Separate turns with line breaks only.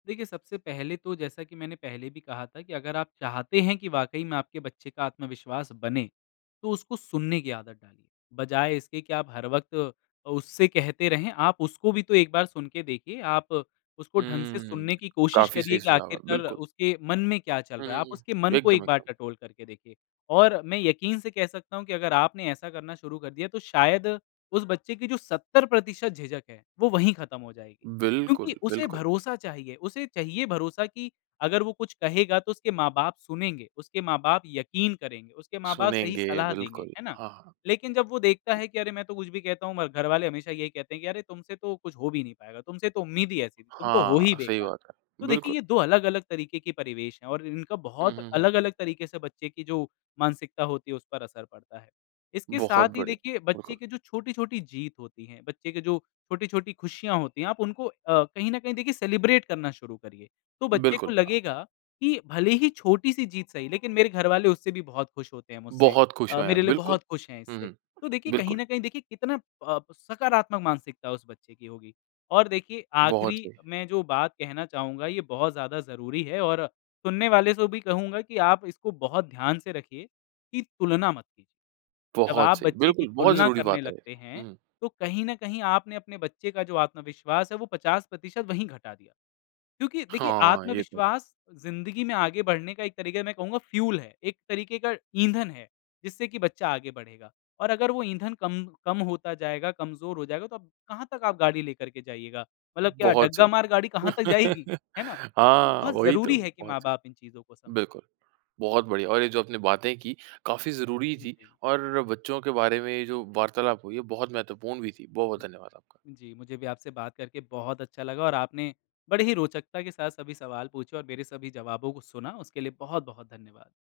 देखिए सबसे पहले तो जैसा कि मैंने पहले भी कहा था कि अगर आप चाहते हैं कि वाक़ई में आपके बच्चे का आत्मविश्वास बने, तो उसको सुनने की आदत डालिए। बजाए इसके कि आप हर वक़्त अ, उससे कहते रहें आप उसको भी तो एक बार सुन के देखिए आप उसको ढंग से
हुँ,
सुनने की कोशिश
काफ़ी
करिए
सही
कि
सुझाव है,
आख़िरकर
बिल्कुल।
उसके मन में क्या चल
हुँ,
रहा
हुँ,
है? आप
हुँ,
उसके मन को
एकदम,
1 बार
एकदम।
टटोल करके देखिए। और मैं यकीन से कह सकता हूँ कि अगर आपने ऐसा करना शुरू कर दिया तो शायद उस बच्चे की जो 70% झिझक है, वो वही खत्म हो जाएगी।
बिल्कुल,
क्योंकि उसे
बिल्कुल।
भरोसा चाहिए, उसे चाहिए भरोसा कि अगर वो कुछ कहेगा तो उसके माँ-बाप सुनेंगे, उसके माँ-बाप यक़ीन करेंगे, उसके माँ-बाप सही
सुनेंगे,
सलाह देंगे,
बिल्कुल,
है ना?
हाँ, हाँ।
लेकिन जब वो देखता है कि अरे मैं तो कुछ भी कहता हूँ म घर वाले हमेशा यही कहते हैं कि अरे तुमसे तो कुछ हो भी नहीं पाएगा, तुमसे तो उम्मीद ही ऐसी थी, तुम तो हो
हाँ,
ही
सही
बेकार।
बात है,
तो देखिए
बिल्कुल।
ये 2 अलग-अलग तरीके के परिवेश हैं और इन इनका
हुँ,
बहुत
हुँ, हुँ।
अलग-अलग तरीके से बच्चे की जो मानसिकता होती है उस पर असर पड़ता है। इसके
बहुत
साथ ही
बढ़िया,
देखिए
बिल्कुल।
बच्चे के जो छोटी-छोटी जीत होती है, बच्चे के जो छोटी-छोटी खुशियाँ होती है आप उनको अ, कहीं न कहीं देखिए सेलिब्रेट करना शुरू करिए। तो बच्चे को
बिल्कुल, हाँ।
लगेगा, कि भले ही छोटी-सी जीत सही लेकिन मेरे घर वाले उससे भी बहुत खुश होते हैं मुझसे
बहुत खुश
अ,
हुए
मेरे
हैं
लिए
बिल्कुल,
बहुत खुश है
हुँ,
इससे।
हुँ,
तो देखिए कहीं
बिल्कुल।
न कहीं देखिए कितना प अ, सकारात्मक मानसिकता उस बच्चे की होगी, और देखिए
बहुत
आख़िरी
सही।
में जो बात कहना चाहूँगा ये बहुत ज़्यादा ज़रूरी है और सुनने वाले को भी कहूँगा कि आप इसको बहुत ध्यान से रखिए, कि तुलना मत कीजिए। जब
बहुत
आप
सही
बच्चे की
बिल्कुल, बहुत
तुलना
ज़रूरी
करने
बात है ये,
लगते हैं,
हुँ।
तो कहीं न कहीं आपने अपने बच्चे का जो आत्मविश्वास है वो 50% वहीं घटा दिया, क्योंकि देखिए
हाँ, ये तो है।
आत्मविश्वास ज़िंदगी में आगे बढ़ने का एक तरीक़ा है मैं कहूँगा फ्यूल है, एक तरीक़े का ईंधन है, जिससे कि बच्चा आगे बढ़ेगा और अगर वो ईंधन कम कम होता जाएगा, कमज़ोर हो जाएगा तो कहाँ तक आप गाड़ी लेकर के जाइएगा। मतलब क्या
बहुत
डग्गा
सही।
मार गाड़ी कहाँ तक जाएगी, है ना? तो
हाँ,
बहुत
वही तो
ज़रूरी है कि
बहुत
माँ-बाप इन चीज़ों को
सही,
समझें।
बिल्कुल। बहुत बढ़िया, और ये जो आपने बातें कीं काफ़ी ज़रूरी थीं
जी।
और बच्चों के बारे में ये जो वार्तालाप हुई हैं बहुत महत्वपूर्ण भी थी। बहुत-बहुत धन्यवाद आपका।
जी, मुझे भी आपसे बात करके बहुत अच्छा लगा और आपने बड़ी ही रोचकता के साथ सभी सवाल पूछे और मेरे सभी जवाबों को सुना उसके लिए बहुत-बहुत धन्यवाद।